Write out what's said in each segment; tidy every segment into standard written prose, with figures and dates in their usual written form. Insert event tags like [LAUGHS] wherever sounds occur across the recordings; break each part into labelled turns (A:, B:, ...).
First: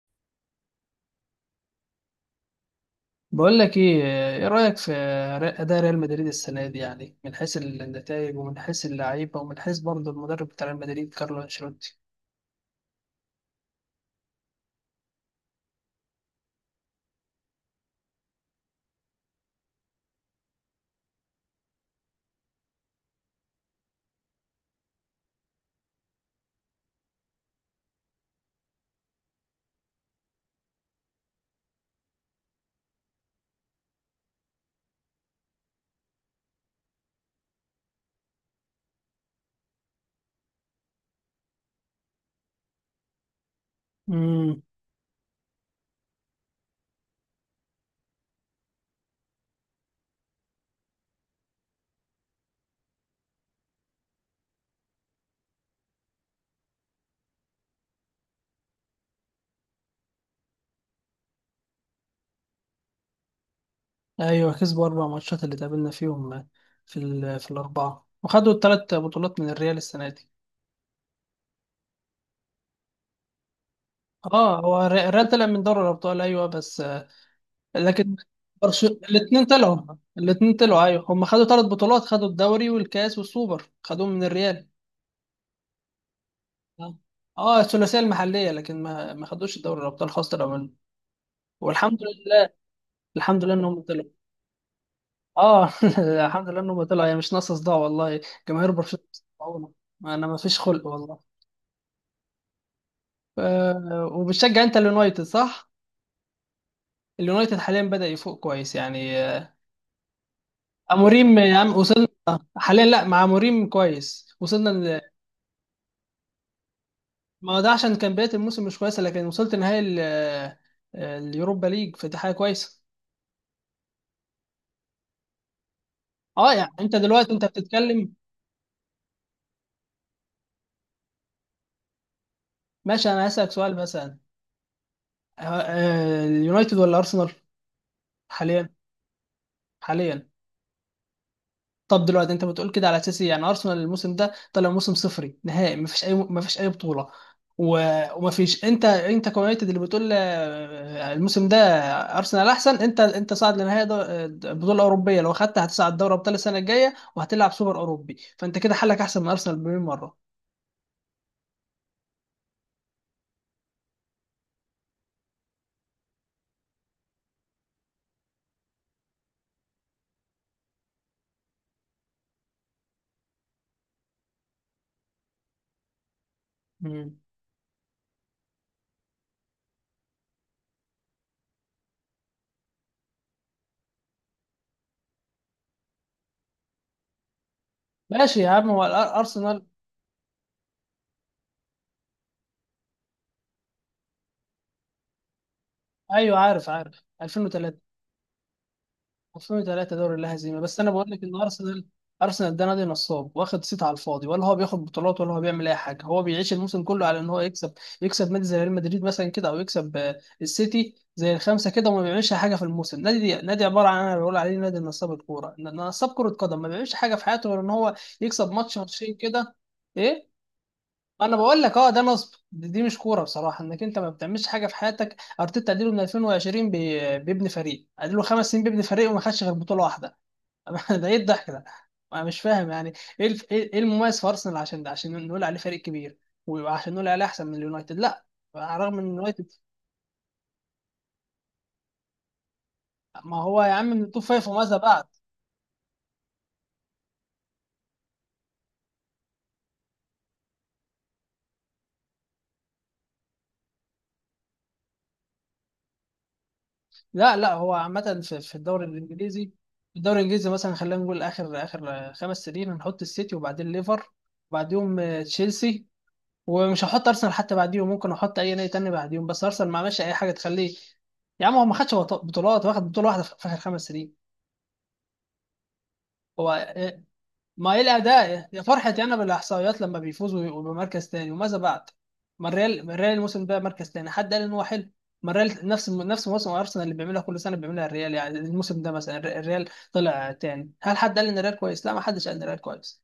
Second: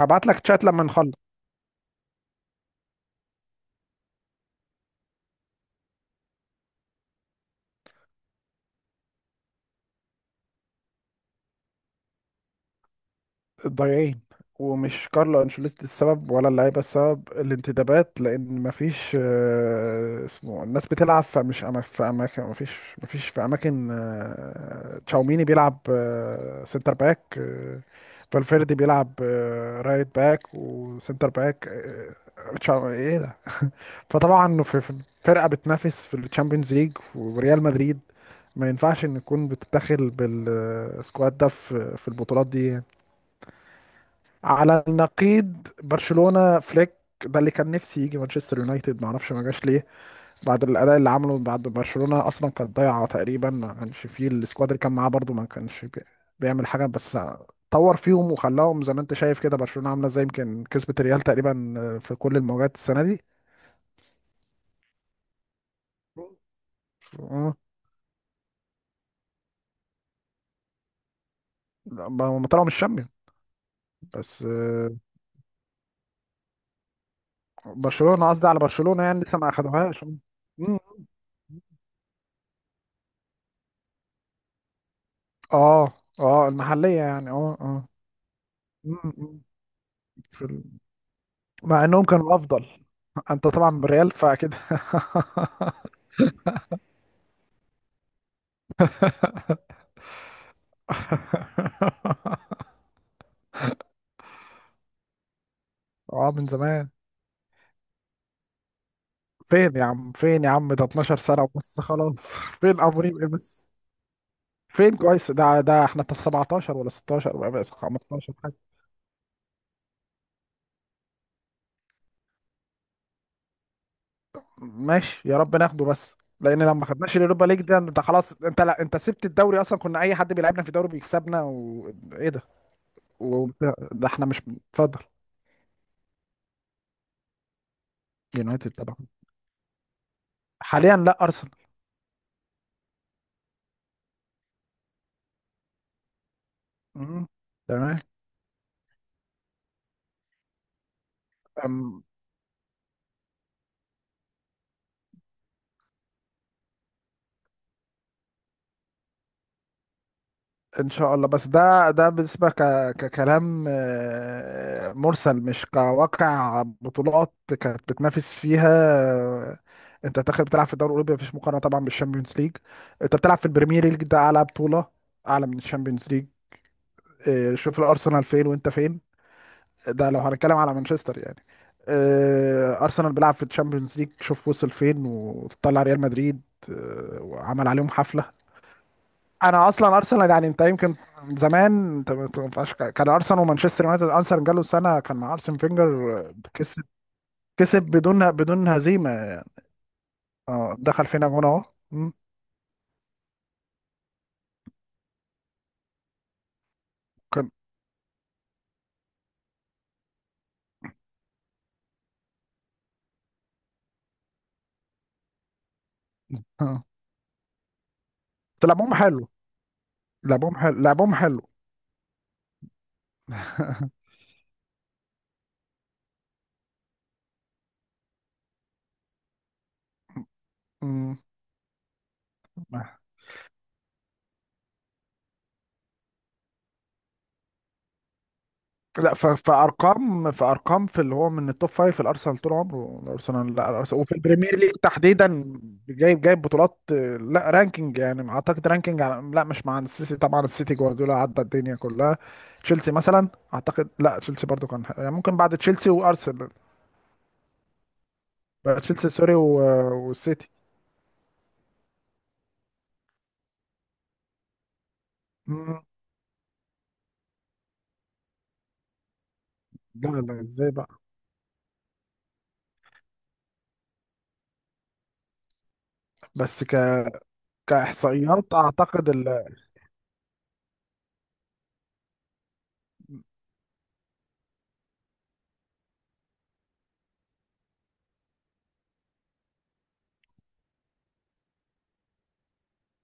A: هبعت لك تشات لما نخلص
B: بقول لك ايه، ايه رأيك في اداء ريال مدريد السنة دي، يعني من حيث النتائج ومن حيث اللعيبة ومن حيث برضه المدرب بتاع ريال مدريد كارلو انشيلوتي.
A: الضايعين. ومش كارلو انشيلوتي السبب ولا اللعيبه السبب، الانتدابات، لان مفيش اسمه الناس بتلعب. في اماكن مفيش، في اماكن تشاوميني بيلعب سنتر باك فالفيردي بيلعب رايت باك وسنتر باك. آه، تشاو- ايه ده فطبعا في فرقه بتنافس في الشامبيونز ليج وريال مدريد، ما ينفعش ان تكون بتتدخل بالسكواد ده في البطولات دي.
B: امم
A: على النقيض برشلونه فليك، ده اللي كان نفسي يجي مانشستر يونايتد، ما اعرفش ما جاش ليه. بعد الاداء اللي عمله، بعد برشلونه اصلا كانت ضايعه تقريبا، ما كانش فيه السكواد اللي كان معاه برضو، ما كانش بيعمل حاجه، بس طور فيهم وخلاهم زي ما انت شايف كده. برشلونه عامله زي يمكن كسبت الريال تقريبا في كل المواجهات السنه دي.
B: ايوه، كسبوا 4 ماتشات اللي تقابلنا فيهم في الاربعة، وخدوا الثلاث بطولات من الريال السنة دي.
A: لا، ما هم طلعوا من الشامبيون بس
B: اه، الريال طلع من دوري الابطال، ايوه، بس. لكن
A: برشلونة، قصدي على
B: برشلونة
A: برشلونة يعني لسه
B: الاثنين
A: ما
B: طلعوا
A: اخدوهاش.
B: الاثنين
A: مم.
B: طلعوا ايوه، هم خدوا 3 بطولات، خدوا الدوري والكاس والسوبر، خدوهم من الريال.
A: اه، اه المحلية
B: اه،
A: يعني اه اه.
B: الثلاثيه المحليه، لكن
A: مم،
B: ما
A: مم.
B: خدوش دوري الابطال خاصه
A: في ال...
B: لو.
A: مع
B: والحمد
A: انهم كانوا
B: لله.
A: افضل. [LAUGHS]
B: الحمد
A: انت
B: لله
A: طبعا
B: انهم طلعوا.
A: بالريال فاكيد. [LAUGHS]
B: اه. [LAUGHS] الحمد لله انهم طلعوا، هي مش ناقصه صداع والله. جماهير برشلونه بتسمعونا. انا ما فيش خلق والله. ف... وبتشجع انت اليونايتد صح؟
A: اه، من زمان.
B: اليونايتد حاليا بدأ يفوق كويس، يعني.
A: فين يا عم، فين يا عم، ده 12
B: اموريم
A: سنة
B: يا عم
A: ونص
B: وصلنا.
A: خلاص. [LAUGHS] فين
B: حاليا،
A: ابو
B: لا،
A: ريم
B: مع
A: ايه بس؟
B: اموريم كويس، وصلنا.
A: فين كويس ده؟ ده احنا 17 ولا 16
B: ما هو
A: ولا
B: ده عشان كان بدايه
A: 15 حاجة.
B: الموسم مش كويسه، لكن وصلت نهائي اليوروبا ليج، فدي حاجه كويسه.
A: ماشي يا رب ناخده، بس
B: اه،
A: لان
B: يعني
A: لو ما
B: انت
A: خدناش
B: دلوقتي
A: اليوروبا ليج ده، انت
B: بتتكلم.
A: خلاص، انت لا، انت سبت الدوري اصلا، كنا اي حد بيلعبنا في الدوري بيكسبنا، وايه ده.
B: ماشي، انا
A: و...
B: هسألك سؤال
A: ده
B: مثلا.
A: احنا مش اتفضل.
B: اليونايتد ولا ارسنال؟
A: يونايتد
B: حاليا.
A: طبعا.
B: حاليا.
A: حاليا لا، ارسنال.
B: طب دلوقتي انت بتقول كده على اساس إيه؟ يعني ارسنال الموسم ده طلع موسم صفري نهائي، مفيش اي بطولة.
A: مم. تمام.
B: ومفيش. انت كيونايتد اللي بتقول الموسم ده
A: أم،
B: ارسنال احسن. انت صاعد لنهائي بطولة اوروبية، لو خدت هتصعد دوري ابطال السنة الجاية وهتلعب سوبر اوروبي، فانت كده حلك احسن من ارسنال بمليون مرة.
A: ان شاء الله، بس ده ده بالنسبه ك... ككلام مرسل، مش كواقع بطولات كانت بتنافس فيها. آه، انت داخل بتلعب في الدوري الاوروبي، مفيش مقارنه طبعا بالشامبيونز ليج. انت بتلعب في البريمير ليج، ده اعلى بطوله، اعلى من الشامبيونز ليج.
B: مم.
A: إيه، شوف الارسنال فين وانت فين، ده لو هنتكلم على مانشستر يعني. إيه، ارسنال بيلعب في الشامبيونز ليج، شوف وصل فين، وطلع ريال مدريد. إيه، وعمل عليهم حفله.
B: ماشي يا عم، ارسنال،
A: انا اصلا ارسنال يعني، انت يمكن زمان، انت ما تنفعش، كان ارسنال ومانشستر يونايتد. ارسنال جاله سنه كان مع ارسن فينجر،
B: ايوه، عارف
A: كسب،
B: عارف 2003،
A: كسب بدون هزيمه.
B: وصلوا 3 دوري لا هزيمة،
A: اه
B: بس أنا
A: دخل
B: بقول لك
A: فينا
B: إن
A: جون اهو.
B: أرسنال
A: مم،
B: أرسنال ده نادي نصاب، واخد صيت على الفاضي، ولا هو بياخد بطولات ولا هو بيعمل أي حاجة، هو بيعيش الموسم كله على إن هو
A: كان
B: يكسب، نادي زي ريال مدريد مثلا كده، أو يكسب السيتي زي الخمسة كده، وما بيعملش حاجة في الموسم. نادي عبارة عن، أنا بقول عليه نادي نصاب الكورة، نصاب كرة قدم، ما
A: اه.
B: بيعملش حاجة في حياته غير إن هو يكسب
A: بس
B: ماتش
A: لعبهم
B: ماتشين
A: حلو،
B: كده. إيه،
A: لعبهم حلو لعبهم
B: انا
A: حلو
B: بقول لك اه ده نصب، دي مش كوره بصراحه، انك انت ما بتعملش حاجه في حياتك. ارتيتا اديله من 2020، بيبني فريق، اديله 5 سنين بيبني فريق وما خدش غير بطوله واحده. [LAUGHS] ده ايه
A: مم.
B: الضحك ده؟ انا مش فاهم يعني. ايه المميز في ارسنال، عشان ده عشان نقول عليه فريق كبير، وعشان نقول عليه احسن من اليونايتد؟ لا، على الرغم ان
A: لا،
B: اليونايتد،
A: فارقام، فارقام في اللي هو من التوب فايف. الارسنال طول عمره
B: ما
A: الارسنال،
B: هو
A: لا
B: يا عم
A: الارسنال
B: من
A: وفي
B: التوب فايف
A: البريمير ليج
B: وماذا بعد.
A: تحديدا، جايب، جايب بطولات. لا رانكينج يعني، اعتقد رانكينج لا مش مع السيسي طبعا، السيتي جوارديولا عدى الدنيا كلها. تشيلسي مثلا اعتقد، لا تشيلسي برضو كان يعني، ممكن بعد تشيلسي وارسنال
B: لا لا، هو عامه في
A: بقى،
B: الدوري
A: تشيلسي سوري
B: الانجليزي. في الدوري
A: والسيتي.
B: الانجليزي مثلا، خلينا نقول اخر 5 سنين، هنحط السيتي وبعدين ليفر، وبعديهم
A: مم.
B: تشيلسي، ومش هحط ارسنال حتى بعديهم، ممكن احط اي نادي تاني بعديهم، بس ارسنال ما عملش
A: لا
B: اي حاجه
A: لا، ازاي
B: تخليه.
A: بقى؟
B: يا عم هو ما خدش بطولات، واخد بطوله واحده في اخر 5 سنين.
A: بس
B: هو
A: ك...
B: إيه- ما ايه الاداء
A: كاحصائيات
B: يا فرحتي،
A: اعتقد.
B: انا بالاحصائيات لما بيفوز ويبقوا بمركز تاني، وماذا بعد؟ ما الريال، الموسم ده مركز تاني، حد قال ان هو حلو؟ ما الريال نفس موسم ارسنال، اللي بيعملها كل سنه بيعملها الريال، يعني الموسم ده مثلا الريال طلع تاني، هل حد قال ان الريال كويس؟ لا، ما حدش قال ان الريال كويس.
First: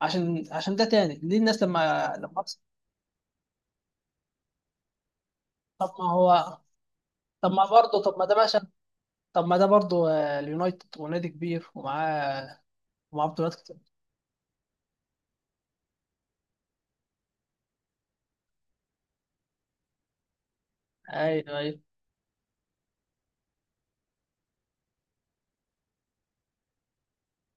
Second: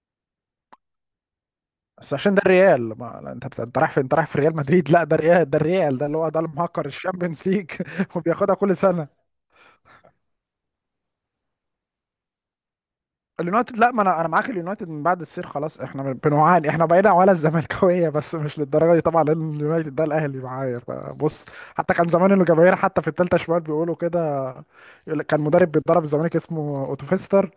B: عشان ده تاني، ليه الناس
A: بس
B: لما
A: عشان ده
B: لما
A: الريال ما، لا، انت رايح في، انت رايح في ريال مدريد. لا ده الريال، ده
B: طب
A: الريال ده
B: ما
A: اللي هو ده
B: هو،
A: المهكر الشامبيونز
B: طب ما
A: ليج،
B: برضه،
A: [LAUGHS]
B: طب ما ده
A: وبياخدها
B: ماشي،
A: كل سنه.
B: طب ما ده برضو اليونايتد ونادي كبير ومعاه بطولات كتير.
A: اليونايتد لا، ما انا معاك، اليونايتد من بعد السير خلاص احنا بنعاني، احنا بقينا ولا الزملكاويه، بس مش للدرجه دي طبعا، لان اليونايتد ده الاهلي معايا، فبص.
B: ايوه، ايوه.
A: حتى كان زمان الجماهير حتى في الثالثه شمال بيقولوا كده، يقول لك كان مدرب بيتدرب الزمالك اسمه اوتوفيستر،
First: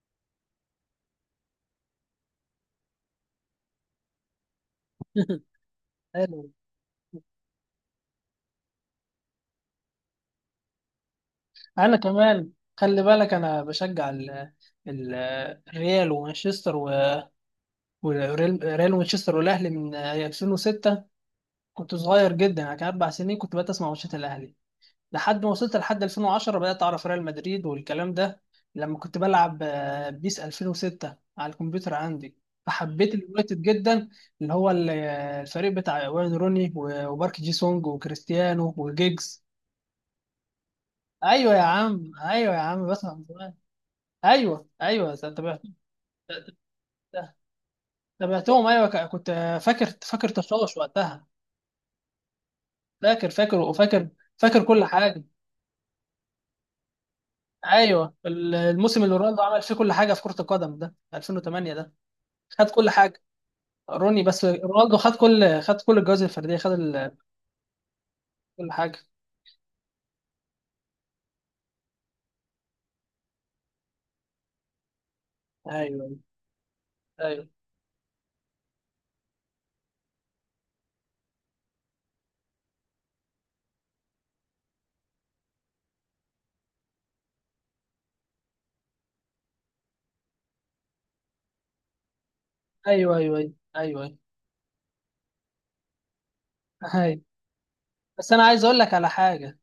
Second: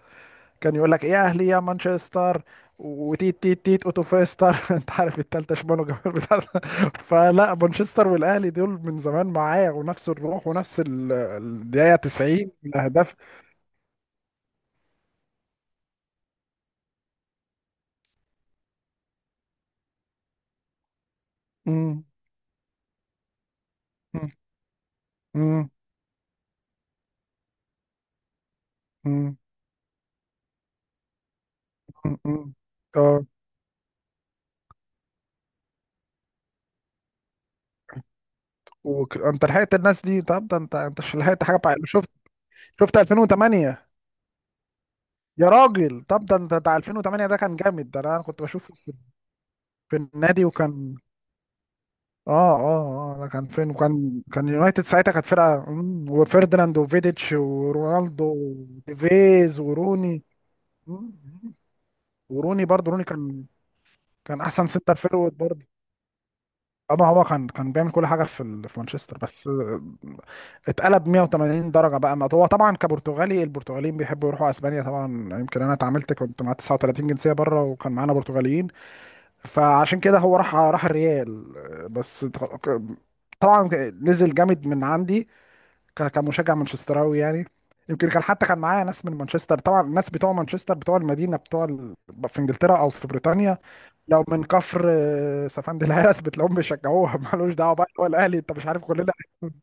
A: كان يقول لك يا اهلي يا مانشستر، وتيت تيت تيت اوتو فيستر. [LAUGHS] انت عارف التالتة
B: [LAUGHS]
A: شمال وجمال بتاع
B: حلو.
A: ده. [LAUGHS] فلا، مانشستر والاهلي دول من زمان معايا، ونفس الروح، ونفس الدقيقة
B: انا
A: 90
B: كمان خلي
A: الاهداف.
B: بالك، انا بشجع ال- الريال ومانشستر، والريال ومانشستر والاهلي من 2006، كنت
A: امم
B: صغير جدا يعني، كان 4 سنين، كنت بقيت اسمع ماتشات الاهلي لحد ما
A: امم
B: وصلت لحد 2010، بدأت أعرف ريال مدريد والكلام ده، لما كنت
A: امم
B: بلعب بيس 2006 على الكمبيوتر عندي.
A: امم
B: فحبيت
A: اه.
B: اليونايتد جدا، اللي هو الفريق بتاع وين روني، وبارك جي سونج وكريستيانو
A: انت
B: وجيجز.
A: لحقت الناس دي؟ طب ده انت، انت مش لحقت
B: ايوه
A: حاجه
B: يا
A: بقى. شفت،
B: عم، ايوه يا عم،
A: شفت
B: بسمع من زمان.
A: 2008؟
B: ايوه، ايوه،
A: يا
B: تابعت.
A: راجل، طب ده انت بتاع 2008 ده، كان جامد ده، انا كنت
B: تابعتهم
A: بشوفه
B: ايوه،
A: في
B: كنت فاكر،
A: في
B: فاكر
A: النادي،
B: تشوش
A: وكان
B: وقتها.
A: اه اه اه، ده
B: فاكر،
A: كان
B: فاكر،
A: فين؟
B: وفاكر،
A: وكان كان
B: فاكر
A: يونايتد
B: كل
A: ساعتها
B: حاجه.
A: كانت فرقة، وفيرديناند وفيديتش
B: ايوه
A: ورونالدو
B: الموسم اللي رونالدو
A: وديفيز
B: عمل فيه كل حاجه
A: وروني.
B: في كره القدم ده،
A: مم، مم.
B: 2008 ده،
A: وروني
B: خد كل
A: برضه، روني
B: حاجه.
A: كان
B: روني،
A: كان
B: بس
A: احسن سنتر
B: رونالدو خد
A: فيرود
B: كل،
A: برضه،
B: الجوائز الفرديه،
A: اما هو كان كان بيعمل كل حاجة
B: كل
A: في
B: حاجه.
A: مانشستر، بس اتقلب 180 درجة بقى. ما هو طبعا كبرتغالي، البرتغاليين بيحبوا يروحوا اسبانيا طبعا. يمكن انا
B: ايوه،
A: اتعاملت، كنت مع 39 جنسية
B: ايوه،
A: بره، وكان معانا برتغاليين، فعشان كده هو راح، راح الريال. بس طبعا نزل جامد من عندي، كمشجع مانشستراوي يعني. يمكن كان، حتى كان معايا ناس من مانشستر طبعا، الناس بتوع مانشستر بتوع المدينه في انجلترا او في
B: ايوه، ايوه، ايوه،
A: بريطانيا،
B: ايوه،
A: لو من كفر سفند الهرس بتلاقيهم بيشجعوها. [LAUGHS]
B: ايوه.
A: مالوش دعوه بقى، هو
B: بس
A: الاهلي انت مش عارف، كلنا.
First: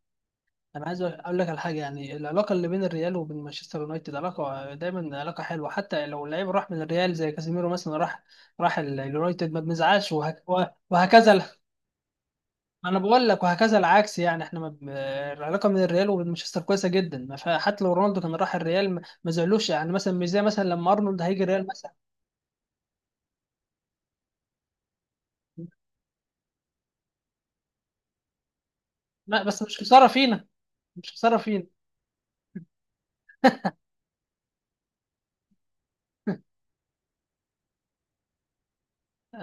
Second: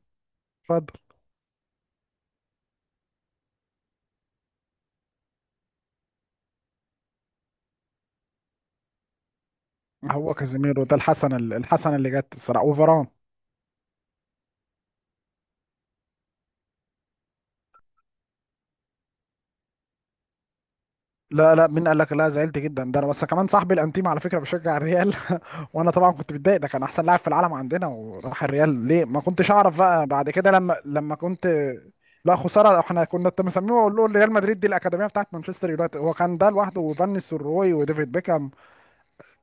B: انا
A: اتفضل.
B: عايز اقول لك على حاجه. يعني العلاقه اللي بين الريال وبين مانشستر يونايتد علاقه دايما، علاقه حلوه، حتى لو اللعيب راح من الريال زي كازيميرو مثلا، راح اليونايتد ما بنزعلش،
A: هو كازيميرو ده
B: وهكذا.
A: الحسنه، الحسنه اللي جت الصراحه،
B: انا
A: وفاران.
B: بقول لك وهكذا العكس يعني، احنا العلاقه من الريال ومانشستر كويسه جدا، ما فيها- حتى لو رونالدو كان راح الريال ما زعلوش، يعني مثلا مش زي مثلا لما ارنولد هيجي
A: لا لا،
B: الريال
A: مين
B: مثلا.
A: قال لك؟ لا زعلت جدا، ده انا بس كمان صاحبي الانتيم على فكره بيشجع الريال، وانا طبعا كنت متضايق، ده كان احسن لاعب في العالم عندنا وراح الريال ليه، ما
B: لا،
A: كنتش
B: بس
A: اعرف
B: مش
A: بقى
B: خساره
A: بعد
B: فينا،
A: كده، لما
B: مش
A: لما
B: خساره
A: كنت.
B: فينا.
A: لا خساره، احنا كنا مسميه، اقول له ريال مدريد دي الاكاديميه بتاعت مانشستر يونايتد، هو كان ده لوحده، وفان نيستلروي، وديفيد بيكهام.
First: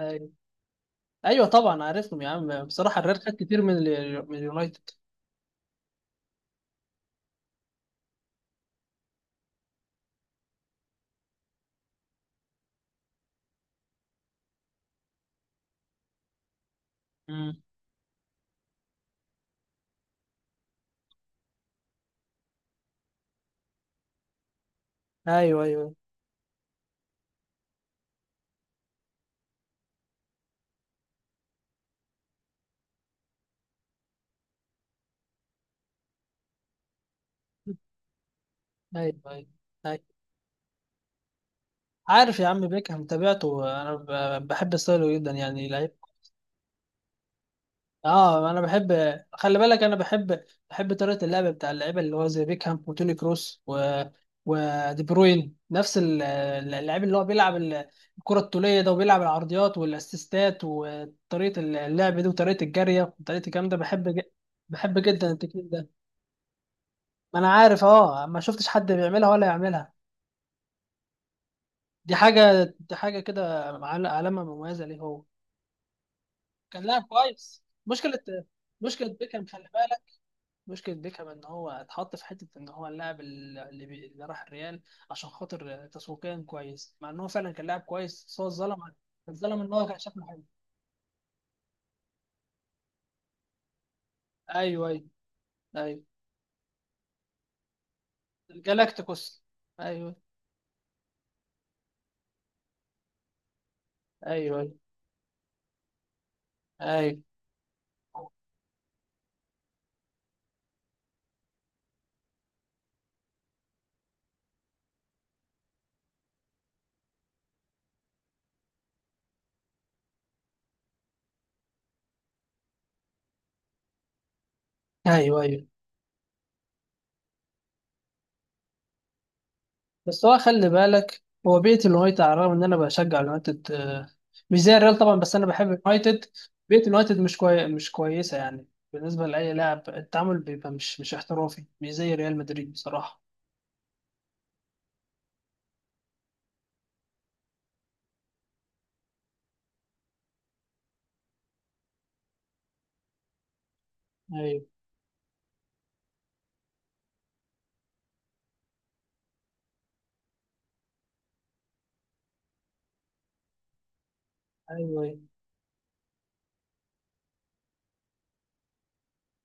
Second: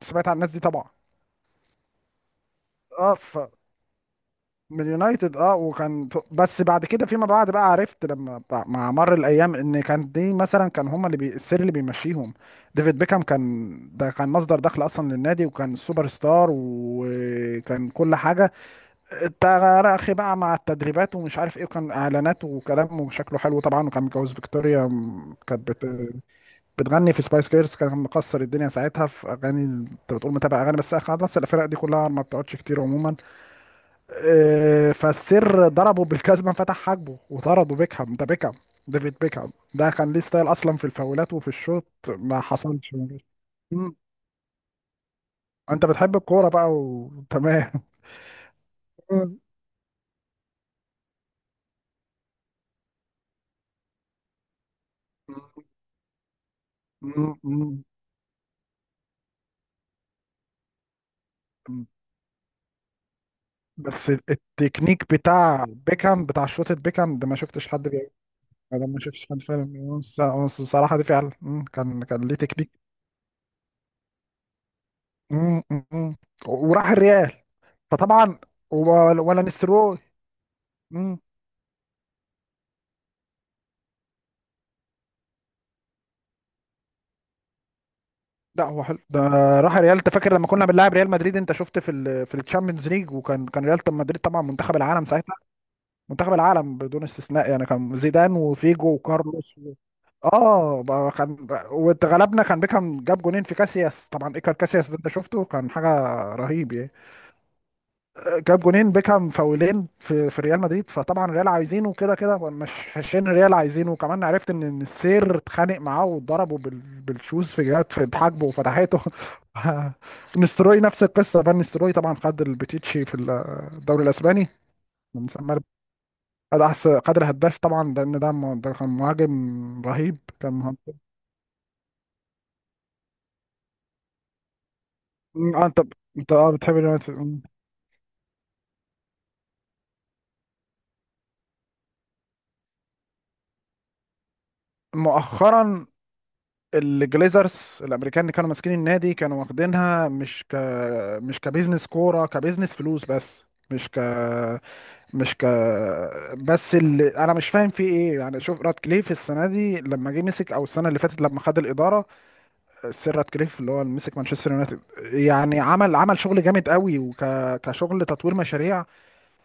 A: سمعت عن الناس دي طبعا.
B: ايوه طبعا عارفهم يا عم، بصراحه
A: اه
B: الريال خد
A: ف
B: كتير من من
A: من
B: اليونايتد.
A: يونايتد اه. وكان بس بعد كده فيما بعد بقى عرفت، لما مع مر الايام، ان كان دي مثلا كان هما اللي السر اللي بيمشيهم. ديفيد بيكهام كان، ده كان مصدر دخل اصلا للنادي، وكان سوبر ستار،
B: مم.
A: وكان كل حاجه، انت يا اخي بقى مع التدريبات ومش عارف ايه، وكان اعلانات وكلام، وشكله حلو طبعا، وكان متجوز فيكتوريا،
B: ايوه،
A: كانت
B: ايوه،
A: بتغني في سبايس جيرلز، كان مكسر الدنيا ساعتها في اغاني. انت بتقول متابع اغاني، بس خلاص الفرق دي كلها ما بتقعدش كتير عموما. اه، فالسر ضربه بالكازما فتح حاجبه وطرده، بيكهام ده، بيكهام، ديفيد
B: ايوه، ايوه.
A: بيكهام ده
B: أيوة.
A: كان ليه ستايل اصلا في الفاولات وفي الشوط،
B: عارف
A: ما
B: يا عم
A: حصلش.
B: بيكهام، تابعته انا،
A: مم.
B: بحب ستايله جدا يعني.
A: انت بتحب الكوره بقى وتمام.
B: اه انا بحب، خلي بالك انا بحب طريقه اللعب بتاع اللعيبه، اللي هو زي بيكهام وتوني كروس و ودي بروين، نفس اللعيب اللي هو
A: مم.
B: بيلعب
A: مم.
B: الكره الطوليه ده، وبيلعب العرضيات والاسيستات وطريقه اللعب دي وطريقه الجاريه وطريقه الكلام ده،
A: بس
B: بحب
A: التكنيك
B: جدا
A: بتاع
B: التكنيك ده.
A: بيكهام بتاع شوطة بيكهام ده، ما
B: ما انا
A: شفتش
B: عارف،
A: حد بيعمله.
B: اه، ما شفتش
A: ده
B: حد
A: ما شفتش
B: بيعملها
A: حد
B: ولا
A: فعلا
B: يعملها،
A: بيعمله. الصراحة دي فعلا، كان
B: دي
A: كان ليه تكنيك.
B: حاجه دي حاجه كده، علامه مميزه ليه هو،
A: مم، مم، مم.
B: كان
A: وراح
B: لاعب
A: الريال.
B: كويس. مشكله،
A: فطبعا
B: مشكله
A: ولا
B: بيكهام خلي
A: نستروي.
B: بالك، مشكلة
A: مم.
B: بيكهام إن هو اتحط في حتة إن هو اللاعب اللي، اللي راح الريال عشان خاطر تسويقيا كويس، مع إن هو فعلا كان لاعب كويس، بس هو
A: لا
B: اتظلم
A: هو حلو ده،
B: اتظلم إن
A: راح
B: هو
A: الريال.
B: كان
A: انت
B: شكله
A: فاكر
B: حلو.
A: لما كنا بنلاعب ريال مدريد؟ انت شفت في ال في الشامبيونز ليج، وكان كان ريال مدريد طبعا منتخب
B: أيوه، أيوه،
A: العالم ساعتها،
B: أيوه.
A: منتخب العالم بدون استثناء يعني، كان زيدان وفيجو
B: الجالاكتيكوس.
A: وكارلوس
B: أيوه،
A: اه بقى كان، واتغلبنا، كان بيكهام جاب جونين في كاسياس، طبعا ايكر
B: أيوه، أيوه،
A: كاسياس ده انت شفته، كان حاجه رهيب يعني.
B: أيوه،
A: جاب جونين بيكهام فاولين في في ريال مدريد، فطبعا الريال عايزينه كده كده، مش حشين، الريال عايزينه. وكمان عرفت ان، إن السير اتخانق معاه واتضربه بالشوز في جهات في حاجبه وفتحته. [LAUGHS] نستروي نفس القصه، فان نستروي طبعا خد البتيتشي في الدوري الاسباني من
B: أيوه،
A: سما،
B: أيوه.
A: هذا احسن قدر هداف طبعا، لان ده ده كان مهاجم رهيب،
B: بس هو
A: كان
B: خلي
A: مهاجم.
B: بالك، هو بيئة اليونايتد، على الرغم إن أنا بشجع اليونايتد مش زي الريال طبعا، بس أنا
A: اه
B: بحب
A: انت،
B: اليونايتد.
A: بتحب
B: بيئة
A: اليونايتد.
B: اليونايتد
A: أمم.
B: مش كويسة يعني، بالنسبة لأي لاعب التعامل بيبقى مش احترافي، مش زي ريال مدريد بصراحة.
A: مؤخرا الجليزرز الامريكان اللي كانوا ماسكين النادي كانوا واخدينها مش ك مش كبزنس كوره، كبزنس فلوس بس، مش ك
B: أيوه،
A: مش ك بس اللي انا مش فاهم فيه ايه يعني، شوف راتكليف السنه دي لما جه مسك، او السنه اللي فاتت لما خد الاداره، السير راتكليف اللي هو اللي مسك مانشستر يونايتد،
B: ايوه. أيوة.
A: يعني عمل، عمل شغل جامد قوي، كشغل تطوير مشاريع،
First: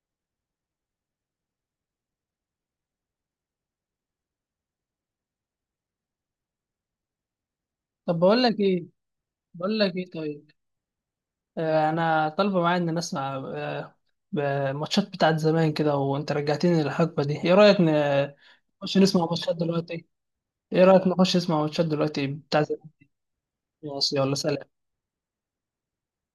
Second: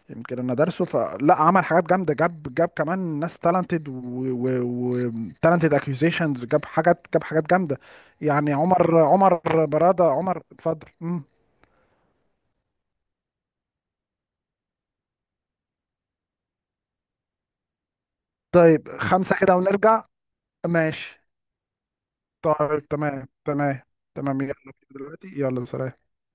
A: يمكن انا دارسه، فلا عمل حاجات جامده، جاب، جاب كمان ناس تالنتد وتالنتد اكيوزيشنز، جاب حاجات، جاب حاجات جامده.
B: طب بقول
A: يعني
B: لك ايه،
A: عمر، عمر براده، عمر
B: طيب،
A: اتفضل. مم.
B: آه انا طالبه معايا ان نسمع، ماتشات بتاعت زمان كده، وانت رجعتني للحقبه دي. ايه رايك
A: طيب
B: نخش نسمع
A: خمسه كده
B: ماتشات
A: ونرجع.
B: دلوقتي؟ ايه رايك
A: ماشي.
B: نخش نسمع ماتشات دلوقتي بتاع
A: طيب
B: زمان؟
A: تمام، تمام.
B: ماشي، يلا
A: تمام يلا
B: سلام.
A: دلوقتي، يلا سلام.